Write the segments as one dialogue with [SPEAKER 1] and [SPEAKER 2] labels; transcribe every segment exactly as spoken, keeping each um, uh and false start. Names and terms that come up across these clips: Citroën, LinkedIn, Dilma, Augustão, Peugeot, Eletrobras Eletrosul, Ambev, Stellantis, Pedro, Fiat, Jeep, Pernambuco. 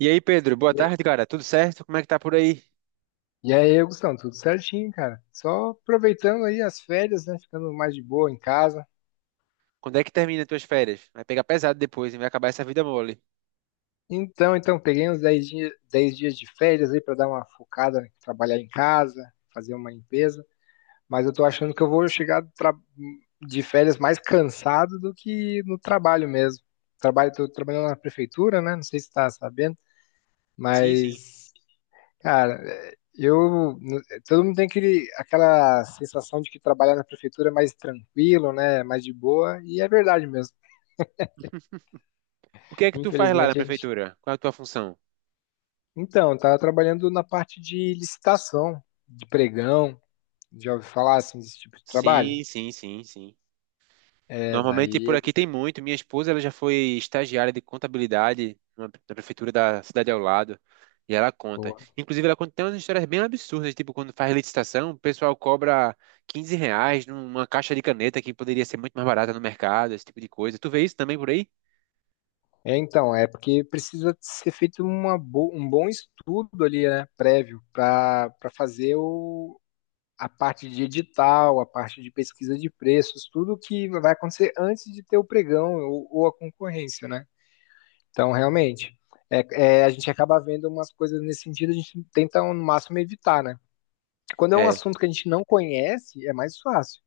[SPEAKER 1] E aí, Pedro, boa
[SPEAKER 2] E
[SPEAKER 1] tarde, cara. Tudo certo? Como é que tá por aí?
[SPEAKER 2] e aí, Augustão, tudo certinho, cara? Só aproveitando aí as férias, né? Ficando mais de boa em casa.
[SPEAKER 1] Quando é que termina as tuas férias? Vai pegar pesado depois, e vai acabar essa vida mole.
[SPEAKER 2] Então, então, peguei uns dez dias, dez dias de férias aí para dar uma focada, né? Trabalhar em casa, fazer uma limpeza. Mas eu tô achando que eu vou chegar do tra- de férias mais cansado do que no trabalho mesmo. Trabalho, tô trabalhando na prefeitura, né? Não sei se tá sabendo,
[SPEAKER 1] Sim, sim.
[SPEAKER 2] mas cara, é, eu. No- todo mundo tem aquele, aquela sensação de que trabalhar na prefeitura é mais tranquilo, né? Mais de boa, e é verdade mesmo.
[SPEAKER 1] O que é que tu faz lá na
[SPEAKER 2] Infelizmente, a gente.
[SPEAKER 1] prefeitura? Qual é a tua função?
[SPEAKER 2] Então, eu tava trabalhando na parte de licitação, de pregão, já ouvi falar assim desse tipo de trabalho?
[SPEAKER 1] Sim, sim, sim, sim.
[SPEAKER 2] É,
[SPEAKER 1] Normalmente
[SPEAKER 2] daí
[SPEAKER 1] por
[SPEAKER 2] é
[SPEAKER 1] aqui
[SPEAKER 2] de
[SPEAKER 1] tem muito. Minha esposa, ela já foi estagiária de contabilidade na na prefeitura da cidade ao lado. E ela conta.
[SPEAKER 2] boa.
[SPEAKER 1] Inclusive, ela conta tem umas histórias bem absurdas, tipo quando faz licitação, o pessoal cobra quinze reais numa caixa de caneta que poderia ser muito mais barata no mercado, esse tipo de coisa. Tu vê isso também por aí?
[SPEAKER 2] É, então, é porque precisa ser feito uma bo- um bom estudo ali, né, prévio, para para fazer o, a parte de edital, a parte de pesquisa de preços, tudo que vai acontecer antes de ter o pregão ou, ou a concorrência, né? Então, realmente, é, é, a gente acaba vendo umas coisas nesse sentido, a gente tenta no máximo evitar, né? Quando é um assunto que a gente não conhece, é mais fácil.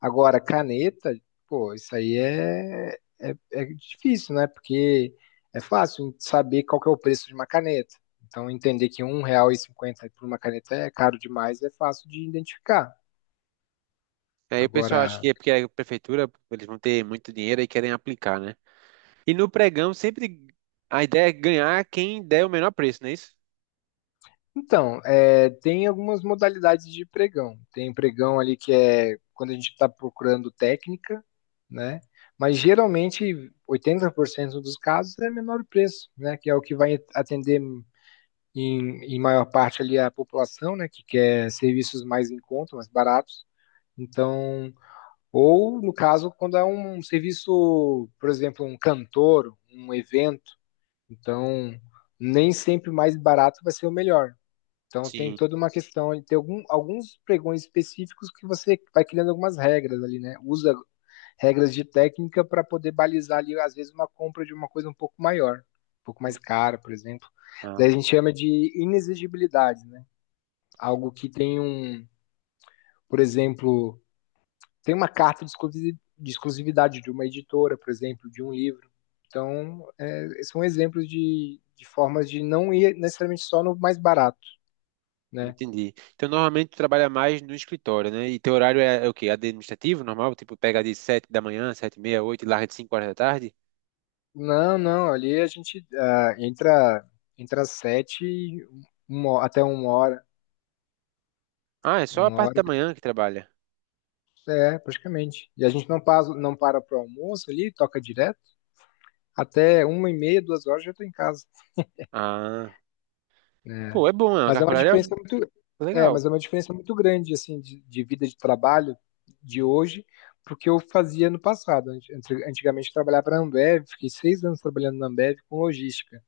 [SPEAKER 2] Agora, caneta, pô, isso aí é, é, é difícil, né? Porque é fácil saber qual que é o preço de uma caneta. Então, entender que um real e cinquenta por uma caneta é caro demais é fácil de identificar.
[SPEAKER 1] Aí o pessoal acha
[SPEAKER 2] Agora,
[SPEAKER 1] que é porque a prefeitura, eles vão ter muito dinheiro e querem aplicar, né? E no pregão, sempre a ideia é ganhar quem der o menor preço, não é isso?
[SPEAKER 2] então, é, tem algumas modalidades de pregão. Tem pregão ali que é quando a gente está procurando técnica, né? Mas geralmente oitenta por cento dos casos é menor preço, né? Que é o que vai atender em, em maior parte ali a população, né? Que quer serviços mais em conta, mais baratos. Então, ou no caso, quando é um serviço, por exemplo, um cantor, um evento, então nem sempre o mais barato vai ser o melhor. Então tem
[SPEAKER 1] Sim.
[SPEAKER 2] toda uma questão de ter algum, alguns pregões específicos que você vai criando algumas regras ali, né? Usa regras de técnica para poder balizar ali, às vezes, uma compra de uma coisa um pouco maior, um pouco mais cara, por exemplo. Daí a
[SPEAKER 1] Ah,
[SPEAKER 2] gente chama de inexigibilidade, né? Algo que tem um, por exemplo, tem uma carta de exclusi- de exclusividade de uma editora, por exemplo, de um livro. Então, é, são exemplos de, de formas de não ir necessariamente só no mais barato, né?
[SPEAKER 1] entendi. Então, normalmente tu trabalha mais no escritório, né? E teu horário é, é o quê? Administrativo, normal? Tipo, pega de sete da manhã, sete e meia, oito, e larga de cinco horas da tarde?
[SPEAKER 2] Não, não, ali a gente ah, entra, entra às sete, e uma- até uma hora,
[SPEAKER 1] Ah, é só a
[SPEAKER 2] uma
[SPEAKER 1] parte
[SPEAKER 2] hora,
[SPEAKER 1] da manhã que trabalha.
[SPEAKER 2] é, praticamente. E a gente não passa, não para pro almoço ali, toca direto, até uma e meia, duas horas já tô em casa,
[SPEAKER 1] Ah,
[SPEAKER 2] né?
[SPEAKER 1] pô, é bom, né? A
[SPEAKER 2] Mas é
[SPEAKER 1] carga
[SPEAKER 2] uma
[SPEAKER 1] horária
[SPEAKER 2] diferença muito,
[SPEAKER 1] é
[SPEAKER 2] é,
[SPEAKER 1] legal.
[SPEAKER 2] mas é uma diferença muito grande, assim, de, de vida de trabalho de hoje pro que eu fazia no passado. Ante- Antigamente eu trabalhava na Ambev, fiquei seis anos trabalhando na Ambev com logística.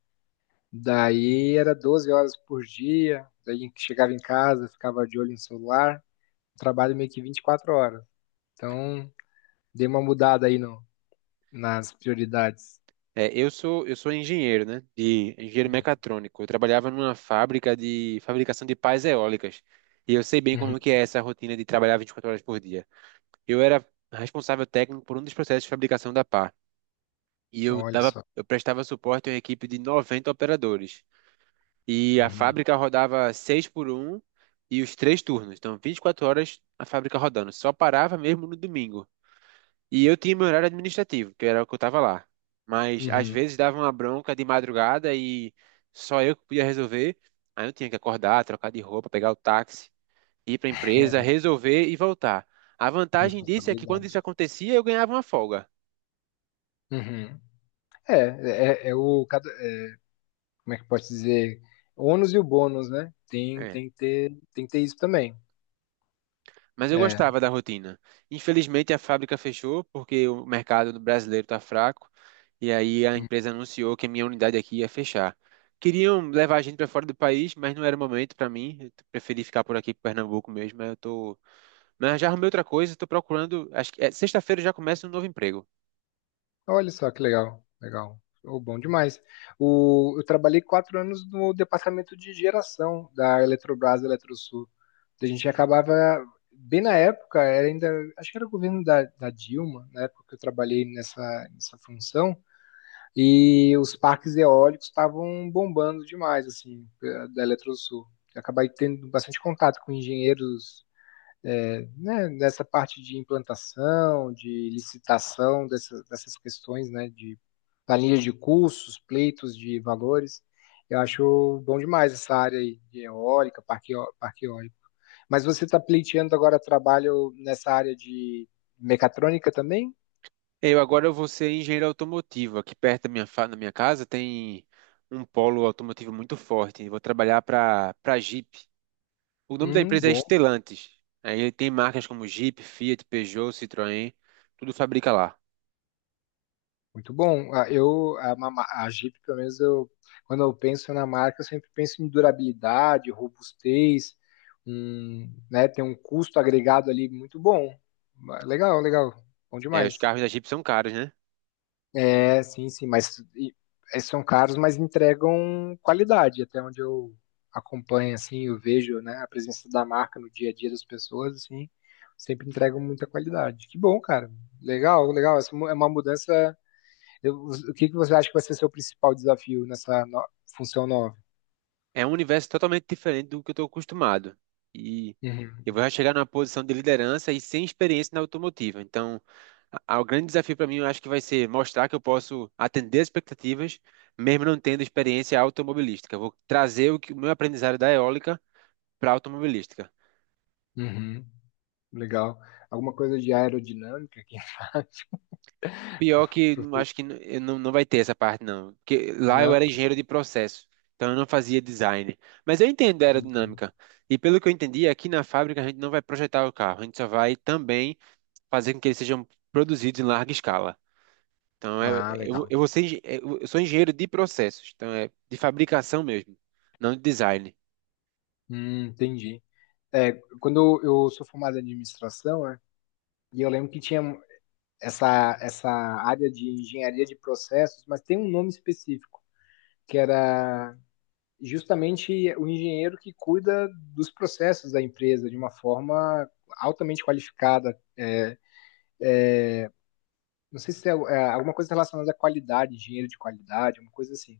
[SPEAKER 2] Daí era doze horas por dia, daí chegava em casa, ficava de olho no celular, trabalho meio que vinte e quatro horas. Então, dei uma mudada aí no, nas prioridades.
[SPEAKER 1] É, eu sou, eu sou engenheiro, né? De engenheiro mecatrônico. Eu trabalhava numa fábrica de fabricação de pás eólicas. E eu sei bem
[SPEAKER 2] Uhum.
[SPEAKER 1] como que é essa rotina de trabalhar vinte e quatro horas por dia. Eu era responsável técnico por um dos processos de fabricação da pá. E eu
[SPEAKER 2] Olha
[SPEAKER 1] dava,
[SPEAKER 2] só.
[SPEAKER 1] eu prestava suporte a uma equipe de noventa operadores. E a
[SPEAKER 2] Uhum.
[SPEAKER 1] fábrica rodava seis por um e os três turnos. Então, vinte e quatro horas a fábrica rodando. Só parava mesmo no domingo. E eu tinha meu horário administrativo, que era o que eu tava lá. Mas às
[SPEAKER 2] Uhum.
[SPEAKER 1] vezes dava uma bronca de madrugada e só eu que podia resolver. Aí eu tinha que acordar, trocar de roupa, pegar o táxi, ir para a empresa, resolver e voltar. A vantagem disso é que quando
[SPEAKER 2] Responsabilidade.
[SPEAKER 1] isso acontecia, eu ganhava uma folga.
[SPEAKER 2] Uhum. É, é, é é o, cada- é, como é que pode dizer? O ônus e o bônus, né? Tem,
[SPEAKER 1] É.
[SPEAKER 2] tem que ter, tem que ter isso também.
[SPEAKER 1] Mas eu
[SPEAKER 2] É.
[SPEAKER 1] gostava da rotina. Infelizmente, a fábrica fechou porque o mercado brasileiro está fraco. E aí a empresa anunciou que a minha unidade aqui ia fechar. Queriam levar a gente para fora do país, mas não era o momento para mim. Eu preferi ficar por aqui, por Pernambuco mesmo. Mas eu tô, mas já arrumei outra coisa. Estou procurando. Acho que é, sexta-feira eu já começa um novo emprego.
[SPEAKER 2] Olha só que legal, legal. Oh, bom demais. O, eu trabalhei quatro anos no departamento de geração da Eletrobras Eletrosul. A gente acabava, bem na época, era ainda, acho que era o governo da, da Dilma, na época que eu trabalhei nessa, nessa função, e os parques eólicos estavam bombando demais, assim, da Eletrosul. Eu acabei tendo bastante contato com engenheiros é, né, nessa parte de implantação, de licitação dessa, dessas questões, né, de planilha de cursos, pleitos de valores. Eu acho bom demais essa área aí de eólica, parque, parque eólico. Mas você está pleiteando agora trabalho nessa área de mecatrônica também?
[SPEAKER 1] Eu agora eu vou ser engenheiro automotivo. Aqui perto da minha, fa- da minha casa tem um polo automotivo muito forte. Eu vou trabalhar para para Jeep. O nome da
[SPEAKER 2] Hum,
[SPEAKER 1] empresa é
[SPEAKER 2] bom.
[SPEAKER 1] Stellantis. Aí ele tem marcas como Jeep, Fiat, Peugeot, Citroën, tudo fabrica lá.
[SPEAKER 2] Muito bom. Ah, Eu, a, ma- a Jeep, pelo menos, eu, quando eu penso na marca, eu sempre penso em durabilidade, robustez, um, né, tem um custo agregado ali muito bom. Ah, Legal, legal. Bom
[SPEAKER 1] É, os
[SPEAKER 2] demais.
[SPEAKER 1] carros da Jeep são caros, né?
[SPEAKER 2] É, sim, sim, mas e- é, são caros, mas entregam qualidade, até onde eu acompanho, assim, eu vejo, né, a presença da marca no dia a dia das pessoas, assim, sempre entregam muita qualidade. Que bom, cara. Legal, legal. Essa mu- é uma mudança eu, o que, que você acha que vai ser seu principal desafio nessa no- função nova?
[SPEAKER 1] É um universo totalmente diferente do que eu estou acostumado. E eu
[SPEAKER 2] Uhum,
[SPEAKER 1] vou chegar numa posição de liderança e sem experiência na automotiva. Então, a- a- o grande desafio para mim, eu acho que vai ser mostrar que eu posso atender as expectativas, mesmo não tendo experiência automobilística. Eu vou trazer o que o meu aprendizado da eólica para a automobilística.
[SPEAKER 2] uhum, legal. Alguma coisa de aerodinâmica aqui?
[SPEAKER 1] Pior que não- acho que n- eu não, não vai ter essa parte, não. Porque lá eu
[SPEAKER 2] Não?
[SPEAKER 1] era engenheiro de processo, então eu não fazia design. Mas eu entendo a
[SPEAKER 2] Uhum.
[SPEAKER 1] aerodinâmica. E pelo que eu entendi, aqui na fábrica a gente não vai projetar o carro, a gente só vai também fazer com que eles sejam produzidos em larga escala. Então é-
[SPEAKER 2] Ah,
[SPEAKER 1] eu,
[SPEAKER 2] legal.
[SPEAKER 1] eu, vou ser engen- é, eu eu sou engenheiro de processos, então é de fabricação mesmo, não de design.
[SPEAKER 2] Hum, entendi. É, quando eu sou formado em administração, né, e eu lembro que tinha um, essa, essa área de engenharia de processos, mas tem um nome específico, que era justamente o engenheiro que cuida dos processos da empresa de uma forma altamente qualificada. é, Não sei se tem algu- é, alguma coisa relacionada à qualidade, dinheiro de qualidade, uma coisa assim.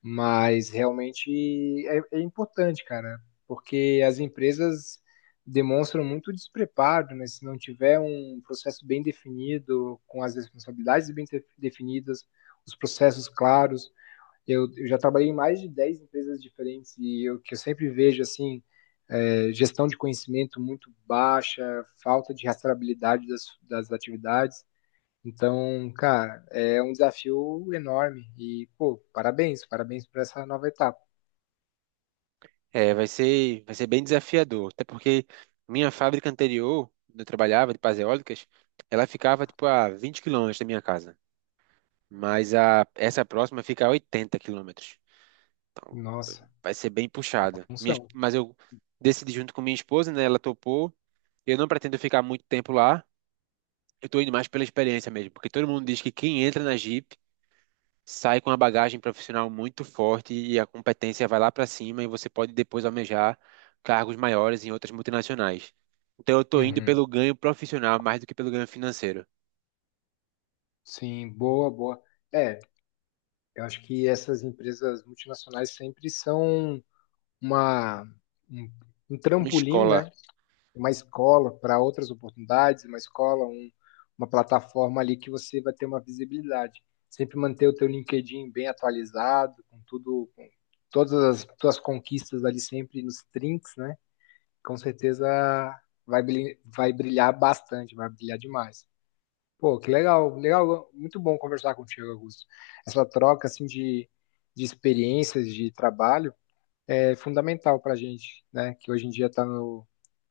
[SPEAKER 2] Mas realmente é, é importante, cara, porque as empresas demonstram muito despreparo, né? Se não tiver um processo bem definido, com as responsabilidades bem de- definidas, os processos claros. Eu, eu já trabalhei em mais de dez empresas diferentes e o que eu sempre vejo, assim, é, gestão de conhecimento muito baixa, falta de rastreabilidade das, das atividades. Então, cara, é um desafio enorme. E, pô, parabéns, parabéns por essa nova etapa.
[SPEAKER 1] É, vai ser, vai ser bem desafiador, até porque minha fábrica anterior, onde eu trabalhava, de pás eólicas, ela ficava tipo a vinte quilômetros da minha casa. Mas a, essa próxima fica a oitenta quilômetros.
[SPEAKER 2] Nossa,
[SPEAKER 1] Vai ser bem
[SPEAKER 2] é uma
[SPEAKER 1] puxada. Minha es-
[SPEAKER 2] função.
[SPEAKER 1] mas eu decidi junto com minha esposa, né? Ela topou. Eu não pretendo ficar muito tempo lá. Eu tô indo mais pela experiência mesmo, porque todo mundo diz que quem entra na Jeep sai com uma bagagem profissional muito forte e a competência vai lá para cima e você pode depois almejar cargos maiores em outras multinacionais. Então eu tô indo
[SPEAKER 2] Uhum.
[SPEAKER 1] pelo ganho profissional mais do que pelo ganho financeiro.
[SPEAKER 2] Sim, boa, boa. É, eu acho que essas empresas multinacionais sempre são uma, um, um
[SPEAKER 1] Uma
[SPEAKER 2] trampolim,
[SPEAKER 1] escola.
[SPEAKER 2] né? Uma escola para outras oportunidades, uma escola, um, uma plataforma ali que você vai ter uma visibilidade. Sempre manter o teu LinkedIn bem atualizado, com tudo, com todas as tuas conquistas ali sempre nos trinks, né? Com certeza vai brilhar, vai brilhar bastante, vai brilhar demais. Pô, que legal, legal, muito bom conversar contigo, Augusto. Essa troca assim de, de experiências de trabalho é fundamental para a gente, né? Que hoje em dia está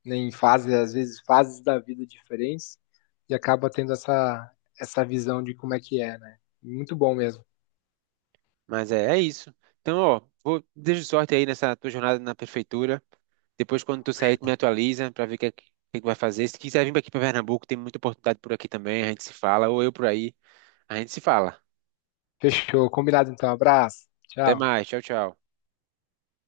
[SPEAKER 2] em fases, às vezes fases da vida diferentes e acaba tendo essa, essa visão de como é que é, né? Muito bom mesmo.
[SPEAKER 1] Mas é, é isso. Então, ó, vou, desejo sorte aí nessa tua jornada na prefeitura. Depois, quando tu sair, tu me atualiza pra ver o que, é que, que é que vai fazer. Se quiser vir aqui pra Pernambuco, tem muita oportunidade por aqui também. A gente se fala, ou eu por aí, a gente se fala.
[SPEAKER 2] Fechou, combinado então, abraço,
[SPEAKER 1] Até
[SPEAKER 2] tchau.
[SPEAKER 1] mais, tchau, tchau.